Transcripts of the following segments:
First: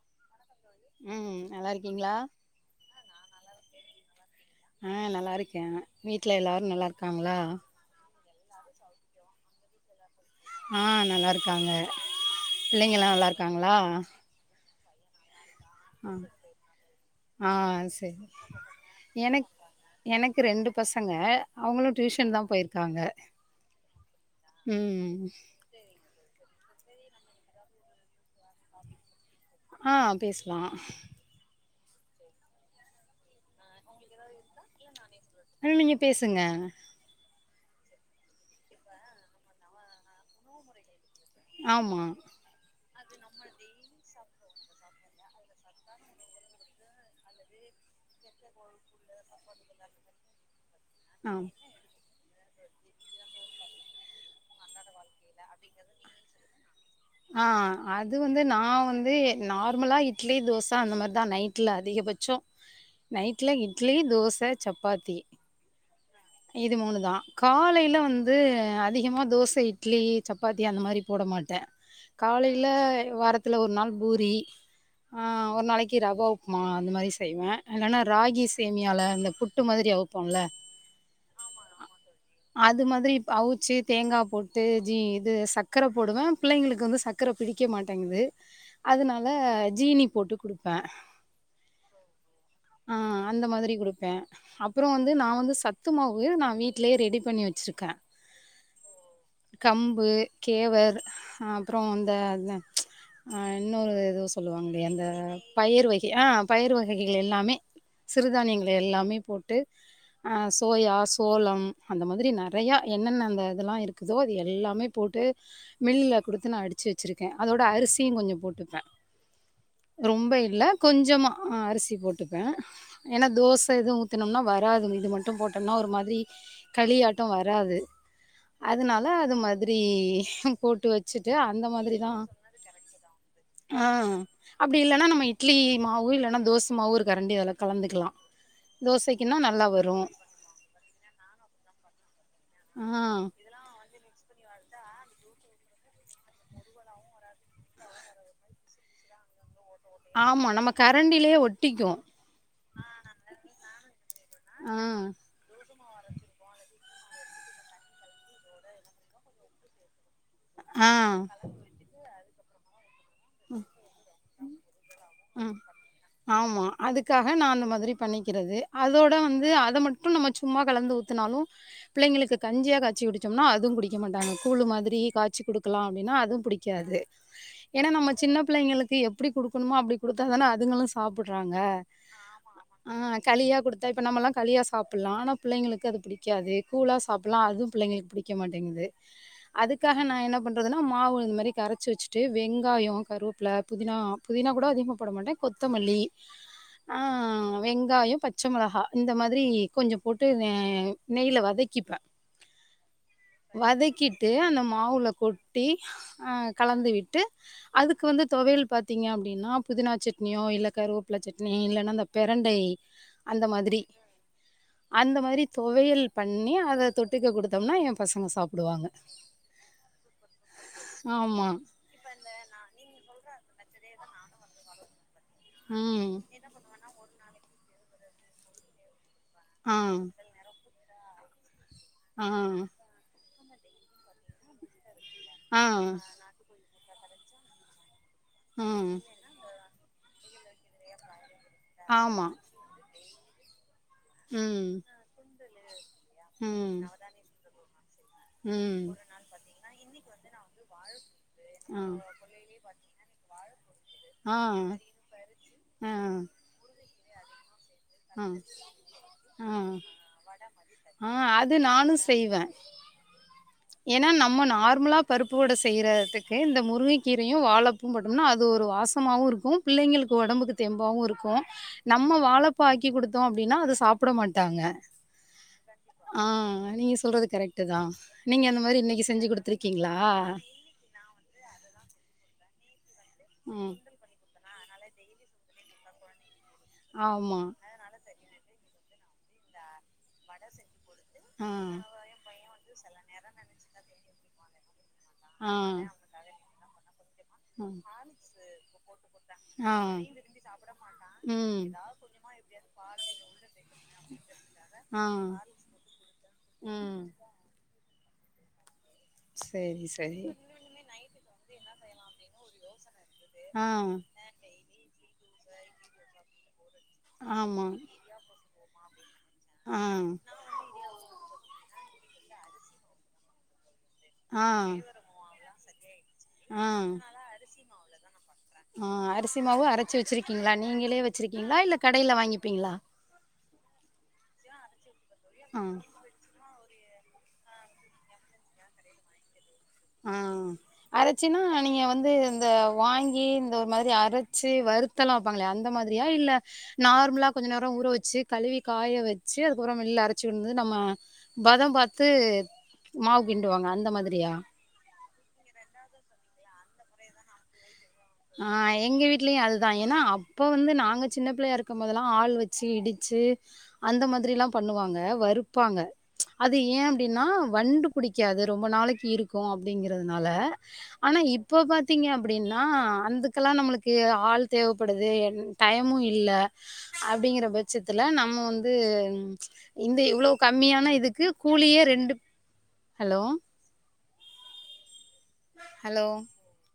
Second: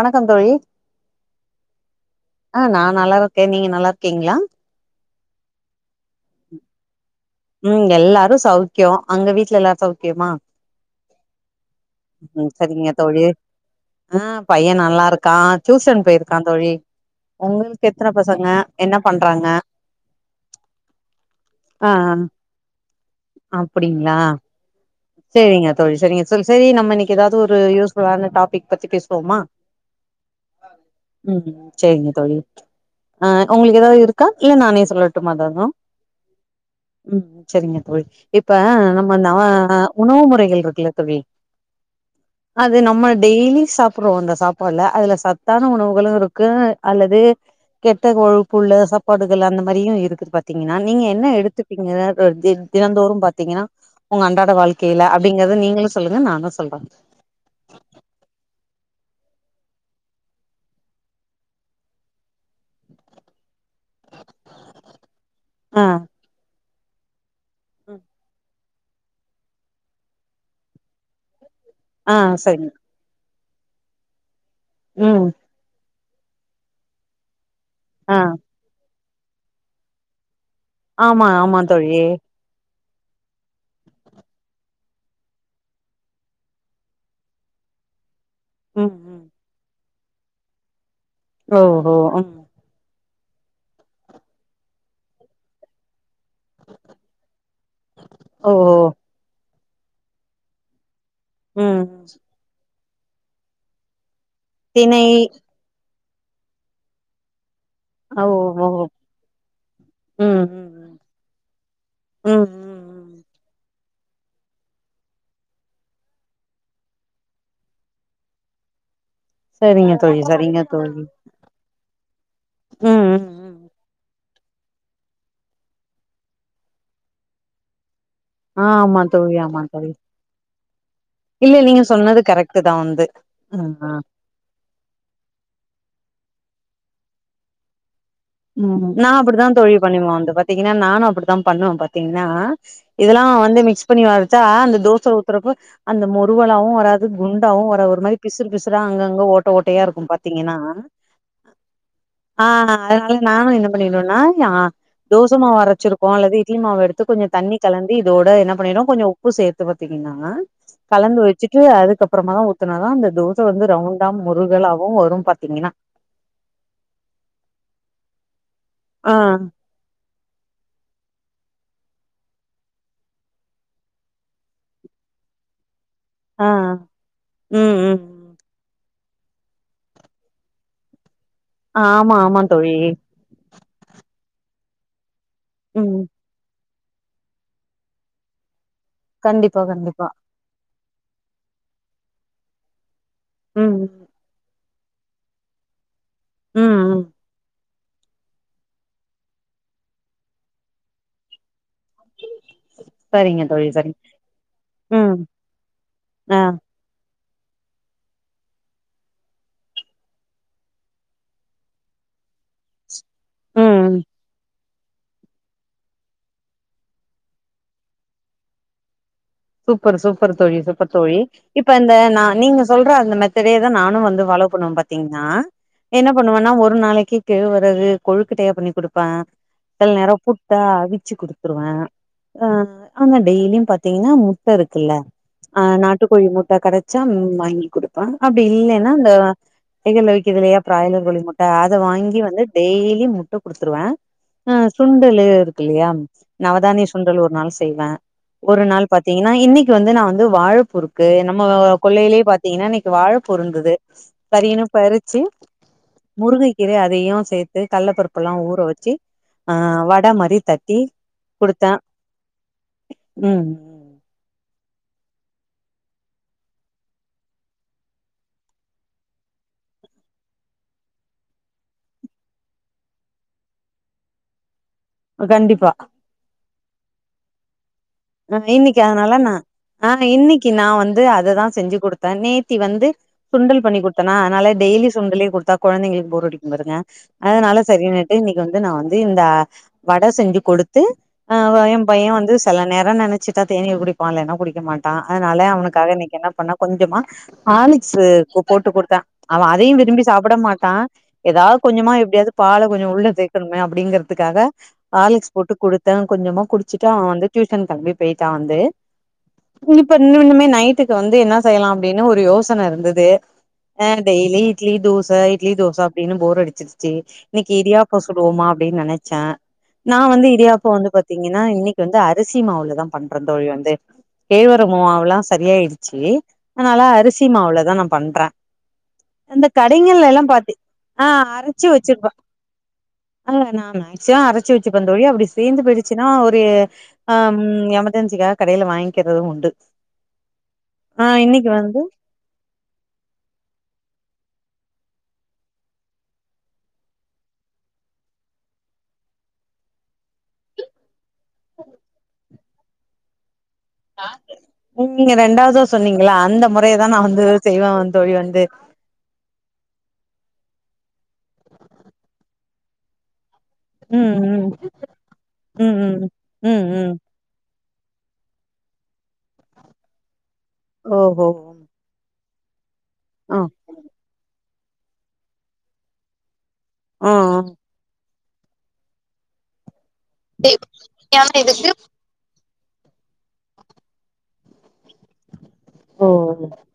வணக்கம் தோழி ம் நல்லா இருக்கீங்களா ஆ நா நல்லா இருக்கே நீங்க நல்லா இருக்கீங்களா ஆ நல்லா இருக்கே வீட்ல எல்லாரு நல்லா இருக்காங்களா ம் எல்லாரு சௌக்கியோ அங்க வீட்ல எல்லாரு சௌக் கேமா ஆ நல்லா இருக்காங்க ம் செரிங்க பிள்ளைங்கல்லா தோழி நல்லா இருக்காங்களா ம் பைய நல்லா இருக்கான் டியூசன் ஆ போயிர்க்கான் தோழி ஆ உங்களுக்கு எத்தன சரி பசங்க என்ன பண்றாங்க எனக் எனக்கு ரெண்டு பசங்க அவ்ங்களு டியூஷன் தா போயிர்க்காங்க அப்பிடிங்களா சேரிங்க தோழி சேரிங்க செரி நம்ம இன்னெக்கி எதாவுது ஒரு யூஸ்ஃபுல்லான டாப் வெய்ட் பத்தி பேசுவோமா ஆ பேசலா ம் செரிங்க தோழி ஆ உங்களுக்கு எதாவ்து இருக்கா இல்ல நானே சொல்லட்டுமா எதாது நீங்க பேசுங்க ம் செரிங்க தோழி இப்ப நம்ம நவ அ உணவு முறைகள் இருக்குல்ல தோழி ஆமா அது நம்ம டெய்லி சாப்புட்றோ அந்த சாப்பால்ல அதுல சத்தான உணவுகளு இருக்கு அல்லது கெட்ட கொழுப்புள்ள சாப்பாடுகள் அந்த மாரியு இருக்கு பத் த்தீங்கனா நீங்க என்ன ஆ எடுத்துப்பீங்க அப் தி தினந்தோறும் பாத்தீங்கன்னா உங்க அன்றாட வாழ்க்கெய்ல அப்பிடிங்கறத நீங்களு சொல்லுங்க நானு சொல்ற ஆ அது வந்து நா வந்து நார்மலா இட்லி தோச அந்த மாரிதா நைட்ல அதிகபட் ச்சோ நைட்ல இட்லி தோச சப்பாத்தி ஆ இது மூணுதா காலையில ம் வந்து அதிகமா தோச இட் லி சப்பாத்தி அந்த மாரி போட மாட்டே ஆ காலையில சரிங்க வாரத்துல ஒரு நாள் பூரி ஆ ம் ஒரு நாளைக்கு ரவா உப்மா அந்த மாரி செய்வே இல்லனா ஆ ராகி சேமியால அந்த புட்டு மாதிரி அவிப் போல ஆமா ஆமா தோழி அது மாதிரி அவிச்சு தேங்கா போட் டு ஜு இது சக்கர போடுவே பிள்ளைங்களுக்கு வந்து சக்கர பிடிக்க மாட்டேங்குது ம் ம் அதுனால ஜீனி போட்டு குடுப்பே ஓ ஹோ அ அந்த மாதிரி குடுப்பே அப்றோ வந்து நா வந்து சத்து மாவு நா வீட்லியே ரெடி பண்ணி வச்சிருக்கே ஓ கம்பு கேவர் அப்றோ ம் இந்த அ இன்னொரு எதோ செல்லு வாங்ளே தினை அந்த பயிர் வகை அ பயிர் வகைகள் எல்லாமே ஓஹோ சிறுதானியங்கள் எல்லாமே போட்டு ம் ம் சோயா ம் சோளம் அந்த மாதிரி ம் நறையா ம் ம் என்னென்ன அந்த இது எல்லா இருக்குதோ அது எல்லாமே போட்டு மில்லுலகுடுத்து நா அடிச்சு வச்சிருக்கே அதோட அரிசியு கொஞ்சோ போட்டுப்பே சரிங்க தோழி ரொம்ப சரிங்க இல்ல தோழி கொஞ்சமா அரிசி போட்டுப்பே ம் ஏன்னா ம் ம் தோச எதுவு ஊத் த்துன்னா வராது இது மட்டு போட்டோம்னா ஒரு மாதிரி கலியாட்டோ வராது அ அ ஆமா அதனால அது தோழி ஆமா மாதிரி தோழி போட்டு வச்சுட்டு இல்ல அந்த நீங்க மாதிரிதா சொன்னது கரெக்ட்டு தா வந்து ம் ஆ ம் அப்டி இல்லன்னா நம்ம இட்லி மாவு இல்லன்னா தோச மாவு ஒருகரண்டி அதுல்லா கலந்துக்லா ம் நா அப்டிதா தோழிபண்ணுவே அந்த பத பாத்திங்ன்னா நானு அப்டித்தா பண்ணுவே பாத்திங்ன்னா ஆ இதெல்லா வந்து மிக்ஸ் பண்ணி அரச்சா அந்த தோச சுட்ரப்ப அந்த மொருவலாவவு வராது குண்டாவு ஒரு மாரி பிசு பிசுா அங்கங்க ஓட் ஓட்டையா இருக்கு ஆமா பாத்திங்கன்னா நம்ம கரண்டிலயே ஒட்டிக்கு அ அதனால நானு என்ன பண்ணிருவனா ஆ தோச உளுத்த மாவு அரச்சிருப்போ அல்லது இட்லி மாவு எடுத்து கொஞ்சோ தண்ணி கலந்து இதோட என்ன பண்ணிடுவோ கொஞ்சோ உப்பு சேத்து பாத்திங்கன்னா ஆ கலந்து வச்சுட்டு அதுக்கப்றமாதா ஊத்துனதா அந்த தோச தோசவந்து ரவுண்டா மொருகலாவு வரு ம் பாத்திங்கன்னா ஆமா அதுக்காக நா அந்த மாதிரி பண்ணிக்கிறது அதோட ஆ வந்து அதை மட் டு நம்ம சும்மா கலந்து ஊத்துனாலு பிள்ளைகளுக்கு கஞ்சியா காச்சி குடிச்சோம்னா அதுவு குடிக்க மாட்டாங்க கூழு மாதிரி காட்சி குடுக்கலா அப்டின்னா அது ஆ புடிக்காது ம் ஏன்னா ம் நம்ம சின்ன பிள்ளைங்களுக்கு எப்டி குடுக்கணுமோ அப்டி குடுத்தா தானே அதுங்களு சாப் புட்றாங்க ஆமா ஆமா தோழி அ களியா குடுத்தா இப்போ நம்மல்லா களியா சாப்புட்லா ஆனா பிள்ளைங்களுக்கு அது ம் புடிக்காது கூழா சாப்புட் அதுவு பிள்ளைங்களுக்கு பிடிக்க மாட்டேங்குது கண்டிப்பா அதுக்காக கண்டிப்பா நா என்ன பண்ண றதுனா மாவு இந்த மாதிரி கரைச்சி வச்சுட்டு வெங்காயோ கருவேப்பில ம் புதினா புதினா கூட அதிகமா போட மாட்டே கொத்தமல்லிஅ ம் ம் வெங்காயோ பச் பச்சமொளகாய் இந்த மாதிரி கொஞ்சோ போட்டு நெய்ல வதக்கிப்பே சரிங்க தோழி சரிங்க வதக்கிட்டு அந்த மாவுல ம் கொட்டி அ ஆ கலந்து விட்டு அதுக்கு வந்து தொவையல் பாத்திங்க அப்டின்னா புதினா சட்னியோ இல்ல கருவேப்பில சட்னி இல்லன்னா பெரண்டை அந்த மாதிரி ம் அந்த மாதிரி தொவையல் பண்ணி அத தொட்டுக்க குடுத்தோம்னா என் பைய பசங்க சாப்டுவாங்க சூப்பர் சூப்பர் தோழி சூப்பர் தோழி ஆமா இப்ப இப்ப நா நீங்க சொல்ற அந்த மெத்தடே தா நானும் வந்து பாலோ பண்ணணுன் பாத்து பாத்தீங்கன்னா என்ன ம் பண்ணுவன்னா ஒரு நாளைக்கு கேழ்வரகு கொழுக்கட்டையா பண்ணி குடுப்பே ஆ சில நேரோ புட்டா அவுச்சு குடுத்துருவே ஆ ஆனா டெய்லியும் பாத்தீங்கன்னா முட் ட்ட இருக்குல்ல ஆ நாட்டுக்கோழி முட்ட கெடைச்சா ம் வாங்கி குடுப் அப்டி இல்லைன்னா ம் அந்த கடைகள்ல விக்குதுல்லையா பிராய்லர் கோழி முட்ட அத வாங்கி ஆமா வந்து டெய்லி முட்ட குடுத்துருவே ஆ ம் சுண்டல இருக்கு இல்லையா ம் நவதானிய சுண்டல் ஒரு நாள் செய்வே ஒரு நாள் ம் பாத்தீங்கன்னா இன்னைக்கு வந்து நா வந்து வாழப்பூ இருக்கு நம்ம கொள்ளையிலேயே பாத்தீங்கன்னா இன்னைக்கு வாழப்பூ இருந்தது ஆ ஆ பறின்னு பறிச்சு ஆ முருங்ககீரைய அது தையும் சேத்து கல்ல ஆ பருப்பெல்லா ஊற வச்சு ஆ வட மாரி தட்டி ஆ அது குடுத்தே நானு செய்வ ம் ஏன்னா நம்ம நார்மலா பருப்பு வட செய்யறதுக்கு இந்த முருங்கக்கீரையும் வாழப் பூவும் போட்டம்னா அது ஒரு வாசமாவும் இருக்கும் பிள்ளைங்களுக்கு ஒடம்புக்கு தெம்பாவும் இருக்கும் நம்ம வாழைப்பூ ஆக்கி குடுத்தோ அப்டின்னா அத சாப்பிட மாட்டாங்க கண்டிப்பா ஆ நீங்க சொல்றது கரெக்ட் தா ஆ நீங்க அந்த இன்னைக்கு மாரி அதனால செஞ்சு நா ஆ குடுத்துருக்கீங்களா இன்னைக்கு நா வந்து அததா செஞ்சு குடுத்தே நேத்தி வந்து சுண்டல் ம் பண்ணி குடுத்தனா அதனால டெய்லி சுண்டலே குடுத்தா கொழந்தைங்களுக்கு போரடிக்கும் பாருங்க ஆமா அதனால சரின்னுட்டு இன்னைக்கு வந்து நா வந்து இந்த வட செஞ்சு குடுத்து ஆ ஏ பையே வந்து செல நேர நெனைச்சிட்டா தேநீர் குடிப்பா இல்லனா குடிக்க மாட் டான் அதனால ஆ அவனுக்காக இன்னைக்கு என்ன பண்ணா கொஞ்சமா ஆ ஆலிக்ஸு போட்டு குடுத்தே அவன் ஆ அதையும் விரும்பி சாப்பிட மாட்டா ஏதாவது ம் கொஞ்சமா எப்டியாவது பால கொஞ்சோ உள்ள சேக்கணுமே அப்டிங்கறதுக்காக ஆர்லிக்ஸ் ஆ போட்டு குடுத்தே கொஞ்சமா குடிச்சுட்டு ம் அவன் வந்து டியூஷன் கலம்பி போயிட்டா வந்து சேரி இப்ப சேரி நின்னுன்னுமே நைட்டுக்கு வந்து என்ன செய்யலா அப்டின்னு ஒரு யோசன இருந்தது ஆ டெய்லி இட்லி தோச இட்லி தோச அப்டின்னு போர் அடிச்சு ச்சு இன்னைக்கு ஆமா இடியாப்ப சுடுவோமா அப்டின்னு நெனச்சே ஆ நா வந்து இடியா ப்போ வந்து பாத்தீங்கன்னா இன்னைக்கு வந்து அரிசி மாவுலதா பண்றேந்தோழி வந்து ஆ கேழ்வரகு மாவுல்லா சரியாயடுச்சு ஆ அதனால அரிசி மாவுலதா நா பண்றே ஆ இந்த அரிசிமாவு அரைச்சு கடைங்கள்ல எல்லா வச்சிருக்கீங்களா பாத்தி நீங்களே ஆ வச்சிருக்கீங்களா இல்ல கடையில வாங்கிப்பீங்களா இல்ல இல்ல நா மெக்ஸிமம் அரைச்சி வச்சுப்பந் தோழி அப்டி தீந்து ஆ போயிடுச்சுன்னா ஒரு அம் எமர்ஜென்சிக்காக கடையில வாங்கிக்கிறதும் உண்டு ஆ ஆ அரச்சுன்னா இன்னைக்கு நீங்க வந்து இந்த வாங்கி இந்த ஒரு மாதிரி அரச்சு வருத்தலா வப்பாங்களே அந்த மாதிரியா இல்ல நார்மலா கொஞ்ச நேரோ ஊற வச்சு கழுவி காய வச்சு அதுக்கப்றோ வெள்ள அரச்சு வந்து நம்ம பதம் பாத்து மாவு கிண்டுவாங்க அந்த மாதிரியா ம் நீங்க ரெண்டாவதா சொன்னீங்கள அந்த முறைய தா நா வந்து செய்வே வ தோழி வந்து ஆ எங்க வீட்லயும் அதுதா ஏன்னா அப்போ வந்து நாங்க சின்ன பிள்ளையா இருக்கம் போதெல்லா ஆள் வச்சு இடிச்சு அந்த ம் மாதிரி ம் எல்லாம் பண்ணுவாங்க ம் வருப்பாங்க ம் அது ம் ஏ ம் அப்டின்னா வண்டு பிடிக்காது ரொம்ப நாளைக்கு இருக்கும் அப்டிங்கறதுனால ஆனா ஓஹோ இப் ப்ப பாத்தீங்க அப்டின்னா ஆ அந்தக்கெல்லா நம்மளுக்கு ஆள் தேவப்படுது என் டைமும் இல்ல ஆ ஆ அப்டிங்கற பச்ச பட்சத்துல நம்ம வந்து இந்த இவ்வளவு கம்மியான இதுக்கு கூலியே ரெண்டு ஹலோ ஹலோ ஓ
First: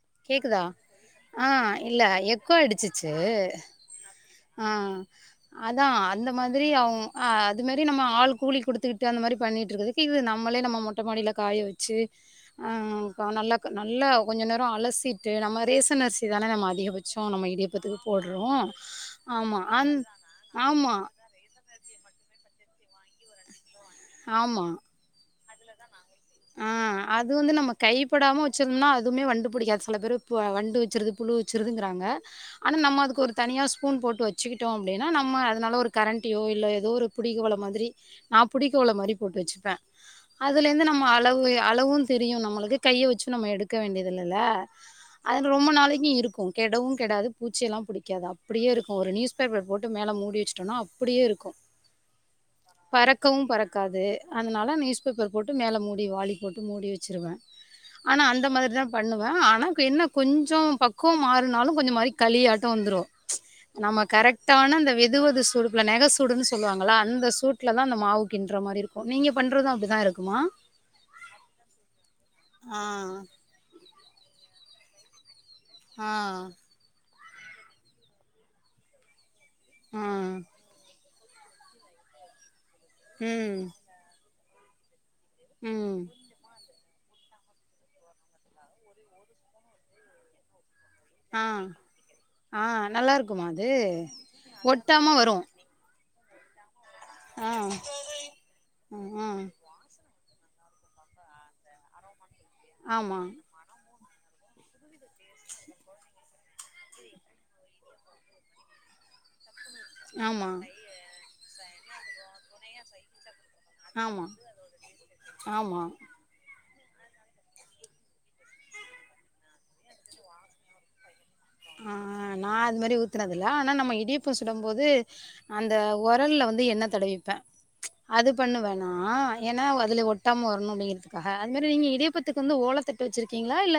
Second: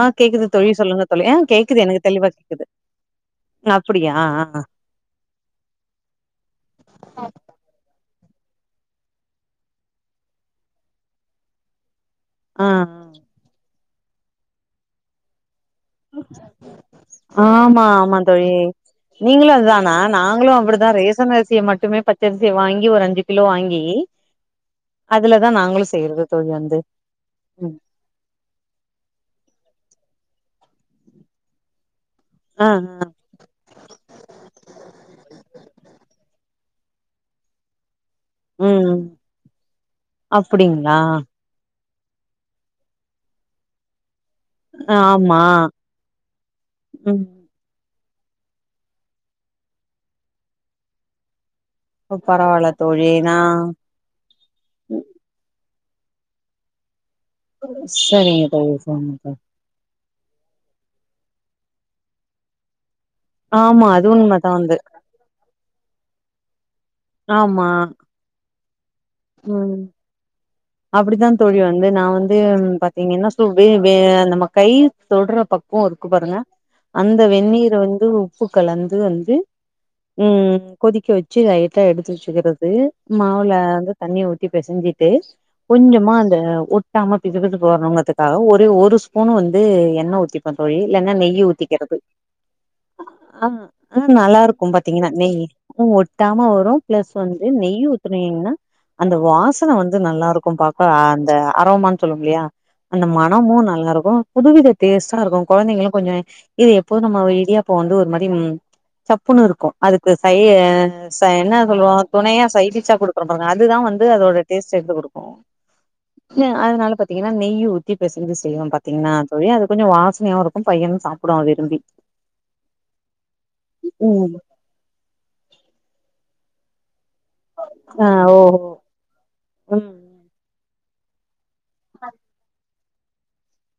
ஆ கேக்குது கேக்குதா தோழி சொல்லுங்க தோழி ஆ கேக்குது இல்ல எனக்கு தெளிவா எக்கோ கேக்குது அடிச்சிச்சு ஆ அப்டியா ஆ அதா அந்த மாதிரி அவ் ஆ அது மாரி நம்ம ஆள் கூலி குடுத்துக்கிட்டு அந்த மாதிரி பண்ணிட்ருக்கது எதுக்கு இது நம்மளே நம்ம மொட்ட மாடியில காய வச்சு ஆ கொ நல்ல நல்லா கொஞ்ச நேர அலசிட்டு நம்ம மாரேஸ் த்துன அரிசி தானே நம்ம அதிகபட்ச நம்ம ஆமா இடியாப்பத்துக்கு ஆமா போட்றோ தோழி நீங்களு அது தானா நாங்களு அப்டிதா ரேசன் அரிசிய மட்டுமே பச்ச அரிசிய வாங்கி ஒரு அஞ்சு கிலோ வாங்கி கி ஆமா அதுலதா நாங்களு செய்றது தோழி ஆ வந்து அது வந்து நம்ம கைப்படாம வச்சுருந்தோம்னா அதுவுமே வண்டு புடிக்காது செல பேர் பு வண்டு வச்சுருது புழு வச்சுருதுங்கிறாங்க ஆ ஆனா நம்ம ஆ அதுக்கு ஒரு தனியாக ஸ்பூன் போட்டு வச்சுக்கிட்டோ அப்டின்னா நம்ம அதனால ஒரு கரண்ட்டியோ இல்ல ஏதோ ஒரு பிடிக்குவள மாதிரி நா புடிக்கொவள ம் மாரி போட்டு வச்சுப்பே அதுலேருந்து அப்டிங்களா நம்ம அளவு அளவும் தெரியு நம்மளுக்கு கைய வச்சு நம்ம எடுக்க வேண்டியதில்லல்ல ஆமா அதுக்கு ரொம்ப நாளைக்கு இருக்கு கெடவும் ம் கெடாது பூச்சியெல்லா புடிக்காது அப்டியே இருக்கும் ஒரு நியூஸ் பேப்பர் போட்டு மேலே மூடி வச்ட்டோம்னா அப்படியே இருக்கு இப்போ பரவாயில்ல தோழி ‌நா அது அதனால நியூஸ் பேப்பர் போட்டு மேலே மூடி வாலி போட்டு மூடி வச்சுருவ ஆனா சரிங்க அந்த தோழி மாதிரிதா சரிங்க பண்ணுவ தோழி ஆனாக் என்ன கொஞ்ச பக்குவம் மாறுனாலு கொஞ்ச மாறி களியாட்ட வந்துரு ஆமா நம்ம அது உண்மதா கரெக்டான வந்து அந்த வெ து வெது சூடுப்ல நெக சூடுன்னு சொல்லுவாங்கல்ல அந்த ஆமா சூட்ல தா அந்த மாவு கின்ற மாரி இருக் ம் அப்டித்தா தோழி வந்து நா வந்து பாத்தீங்கன்னா சொ வே வே நம்ம கை தொடுற பக்குவ இருக்கு ஆ பாருங்க ஆ அந்த வெந்நீர வந்து உப்பு கலந்து வந்து ஆ ம் கொதிக்க வச் சு லைட்டா எடுத்து வச்சுக்கிறது மாவுல ம் வந்து தண்ணிய ஊட்டி பெசஞ்சி து ம் கொஞ்சமா அந்த ஒட் டாம பிது பிதுக்கு வர்ணுங்கதுக்காக ஒரே ஒரு ஸ்பூன் வந்து எண்ணெ ஊத்தி ப்ப தோழி இல்லன்னா ஆ நெய்யி ஊத்திக்கறது ஆ நல்லா ஆ இருக்குமா அது ஆ நல்லாருக்கும் பாத்தீங்கன்னா ஒட்டாம வரு நெய்யி உ ஒட்டாம வரும் பிளஸ் வந்து ஆ நெய் ஊத்துனீங்கன்னா அந்த ஆ வாசன வந்து நல்லாருக்கும் பாக்க அந்த அரோமான்னு சொல்லுவோ இல்லையா அந்த ஆமா மனமு நல்லாருக்கு புதுவித டேஸ்ட்டா இருக்கு கொழந்தைங்களு கொஞ்ச இது எப்போது நம்ம இடியாப்ப வந்து ஒரு மாரி சப்புன்னு இருக்கும் அதுக்கு சயி ஆமா ச என்ன சொல்லுவோ துணையா சைடிஸா கொடுக்குற பாருங்க அதுதா வந்து ஆமா அதோட டேஸ்ட்ட எடுத்து குடுக்கு ஆமா இல்ல அதனால பாத்தீங்கன்னா நெய்யி ஊத்தி பெசஞ்சி செய்வ பாத்தீங்கன்னா தோழி அது கொஞ்ச வாசனையாவு இருக்கு பையனனு சாப் ஆ நா அது மாதிரி ஊத்துறதுல்ல ஆனா நம்ம இடியாப்ப ம் சுட போது அந்த ஒரல்ல வந்து எண்ணெ தடவிப்பே ஆ அது ஓஹோ பண்ணுவ நா ஏன்னா அதுல ஒட்டாம வரணு அப்டிங்கிறதுக்காக அது மாரி நீங்க இடியாப்பத்துக்கு வந்து ஓலத்தட் டு வச்சிருக்கீங்களா இல்ல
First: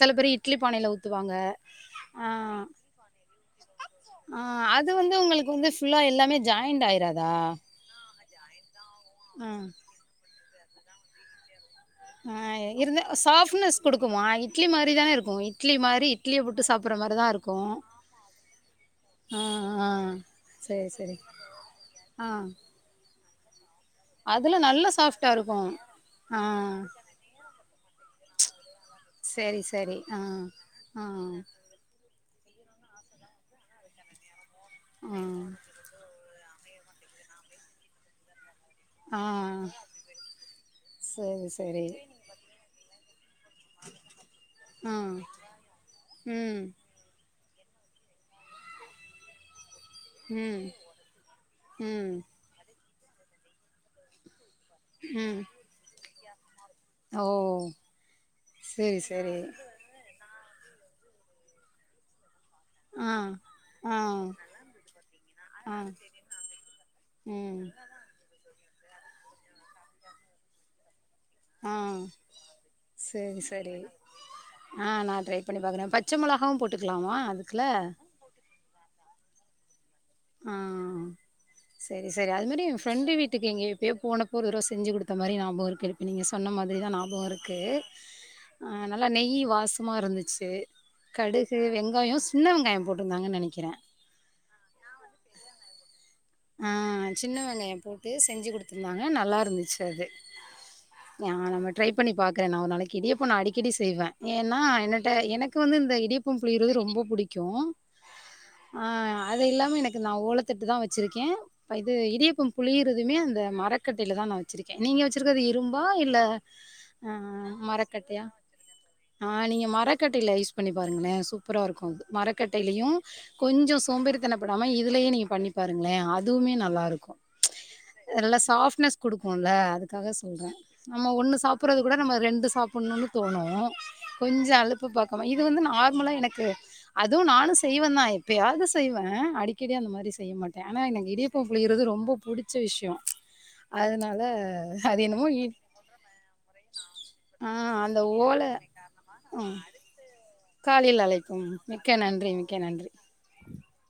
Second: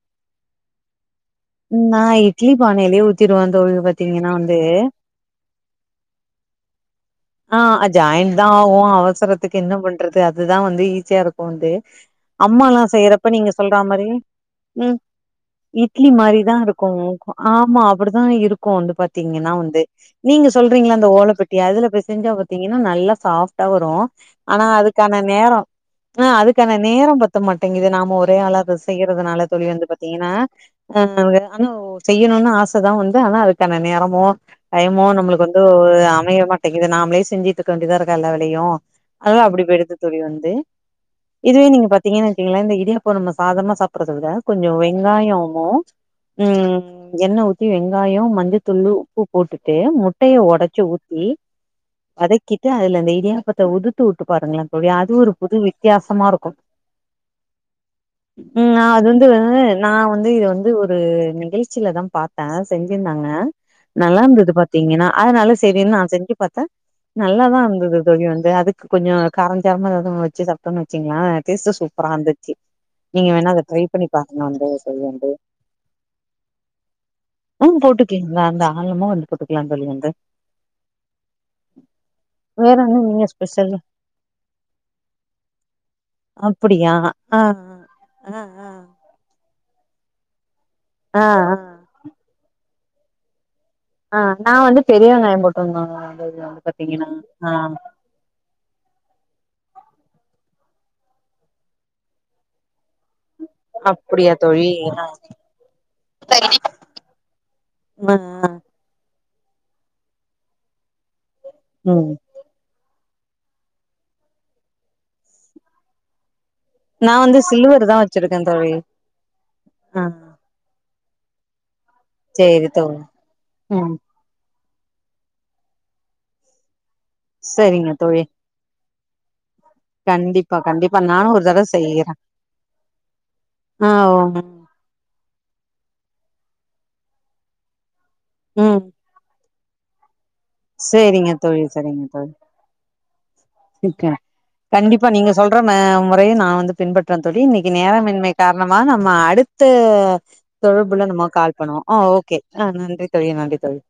சில பேரு இட்லி பானையில ஊத்துவாங்க நா ஆ இட்லி பானையிலேயே ஊத்திடுவே தோழி பாத்தீங்கன்னா ஆ வந்து அது வந்து உங்களுக்கு வந்து ஃபுல்லா எல்லாமே ஜாயிண்ட் ஆயிறாதா ஆ ஜாயின்ட் தா ஆவு ஆ அவசரத்துக்கு என்ன பண்றது அதுதா வந்து ஈஸியா இருக்கு வந்து ஆ அம்மாலா இருந்த செய்றப்ப நீங்க சொல்ற சாஃப்ட்னஸ் மாரி குடுக்குமா இட்லி மாரி ம் தானே இருக்கு மாரி இட்லி இட்லிய மாரிதா புட்டு சாப்புட்ற இருக்கும் மாரி தா பா இருக்கு ஆமா அப்டிதான் இருக்கு வந்து ஆ பாத்தீங்கன்னா வந்து ஆ நீங்க சேரி சொல்றீங்கல அந்த சேரி ஓலப்பெட்டி அதுல போ செ ஆ ஞ்சா பாத்தீங்கன்னா நல்லா சாஃப்டா வரு அதுல ஆனா நல்லா அதுக்கான சாஃப்ட்டா நேரோ இருக்கு ஆ அதுக்கான நேரோ ப த்த மாட்டேங்குது நாம ஒரே ஆளா அத செய்யறதுனால சேரி தோழி வந்து சேரி ஆ பாத்தீங்கன்னா அ ஆ எ அங்கோ செய்யணுனு ஆச தா வந்து ஆனா அதுக்கான நேரமோ டைய்மோ ஆ நம்மளுக்கு வந்து அமையமாட் டிக்குது நாம்ளே செஞ்சுட்ருக்க வேண்டியதா இருக்கா எல்லா வேலையு ஆ அதுவே அப்டி போய்டுது தோழி வந்து சேரி இதுவே சேரி நீங்க பாத்தீங்கன் வெச்சிக்கிங்ளே இந்த இடியாப் போ நம்ம சாதமா சாப்பிறத விட கொஞ்ச ஆ வெங்காயமு ம் எண்ண ஊத்தி வெங்காயோ மஞ்சத்தூளு உப்பு போட்டுட்டு முட்டய ம் ஒடச்சி ஊத்தி ம் க்கிட்டு அதுல அந்த இடியாப்பத்த உதுத்து உட்டு பாருங்ளே தோழி அது ஒரு ம் புது வித்தியாசமாருக்கு ஓ ம் சேரி அது வந்து சேரி நா வந்து இது வந்து ஒரு நிகழ்ச்சியில தா பாத்தே ஆ செஞ்சிருந்தாங்க ஆ நல்லா இருந்தது பாத்தீங்கன்னா அதனால ஆ செரின் நா செஞ்சு பாத்தே நல்லாதா ம் இருந்தது தோழி வந்து அதுக்கு கொஞ்சோ காரஞ்சரமா எதாது வெச்சு சாப்டோனு வெச்சுங்ளே டேஸ்ட்டா ஆ சூப்பரா இருந்துச்சு நீங்க சேரி வேணா அத டரை சேரி பண்ணி பாருங்க ஆ நான் அந்த ட்ரை பண்ணி பாக்குறேன். பச்ச மொளகாவும் போட்டுக்கலாமா அதுக்குள்ள? [unintelligible] ம் போட்டு கிங்ளா தாராளமா வந்து போட்டுக்கலா தோழி வந்து ஆ சேரி சேரி அது மாரி எ வேற என்ன ஃப்ரெண்டு நீங்க வீட்டுக்கு எங்கியோ ஸ்பெஷல் எப்பயோ போனப்ப ஒரு தடவ செஞ்சு குடுத்த மாரி ஞாபகோ இருக்கு நீங்க சொன்ன மாத்ரிதா ஞாபகோ இருக்கு அ அ ஆ நல்லா நெய் வாசமா இருந்துச்சு ஆ ஆ ஆ கடுகு வெங்காயோ சின்ன வெங்காயம் போட்டிருந்தாங்கன்னு நெனைக்கிறே ஆ நா வந்து பெரிய வெங்காயோ போட்ருந்தாங்க அதது ஆ சின்ன வெங்காயோ போட்டு செஞ்சு குடுத்துருந்தாங்க நல்லா இருந்துச்சு அது நா நம்ம ட்ரை பண்ணி பாக்குறே நா ஒரு நாளைக்கி இடியாப்போ நா அடி க்கடி செய்வே அப்படியா ஏனா தோழி ஆ என்னட்ட எனக்கு வந்து இந்த இடியாப்போ புழியிறது ரொம்ப புடிக்கு அ ஆ அத இல்லாம எனக்கு நா ஓலத்தட்டு தா வெச்சுருக்கே இப்ப இது ம் இடியாப்பம் புழியருதுமே அந்த மரக்கட்டைல தா நா வெச்சிருக்கே நீங்க வெச்சிருக்கறது இரும்பா இல்ல நா ஆ வந்து சில்வர் தா மரக்கட்டையா வச்சிருக்கே தோழி ஆ நீங்க ஆ மரக்கட்டைல யூஸ் பண்ணி பாருங்ளே சூப்பரா இருக்கு சேரி மரக்கட்டைலியு தோழி கொஞ்சோ ம் சோம்பேறி தனப்படாம இதுலியே நீங்க பண்ணி பாருங்களே அதுவுமே நல்லா இருக்கு சரிங்க தோழி நல்ல சாப்ட்னஸ் குடுக்குல்ல அது க்காக சொல்றே கண்டிப்பா கண்டிப்பா நம்ம நானு ஒண்ணு ஒரு தடவ சாப்பறது கூட செய்யறே நம்ம ரெண்டு சாப்பணுனு தோணு ஆ கொஞ்ச அழு ப்ப பாக்காம இது வந்து நார்மலா எனக்கு அது நானு செய்வந் தா எப்பயாது ம் செய்வே அடி க்கடி அந்த மாரி செய்ய மாட்டே ஆனா எனக்கு சேரிங்க இடியாப்போ தோழி புழியிறது சரிங்க ரொம்ப புடிச்ச விஷ்யோ தோழி அதனால அது கண்டிப்பா என்னமோ நீங்க இ சொல்ற மே மொறய நா வந்து பின்பற்றன் தோழி ஆ இன்னைக்கு அந்த நேரமின்மை ஓல காரணமா நம்ம அடுத் ம் து காலில் தொடர்புல நம்ம அழைக்கும் கால் பண்ணுவோ மிக்க ஆ நன்றி ஓகே மிக்க ஆ நன்றி சேரி நன்றி தோழி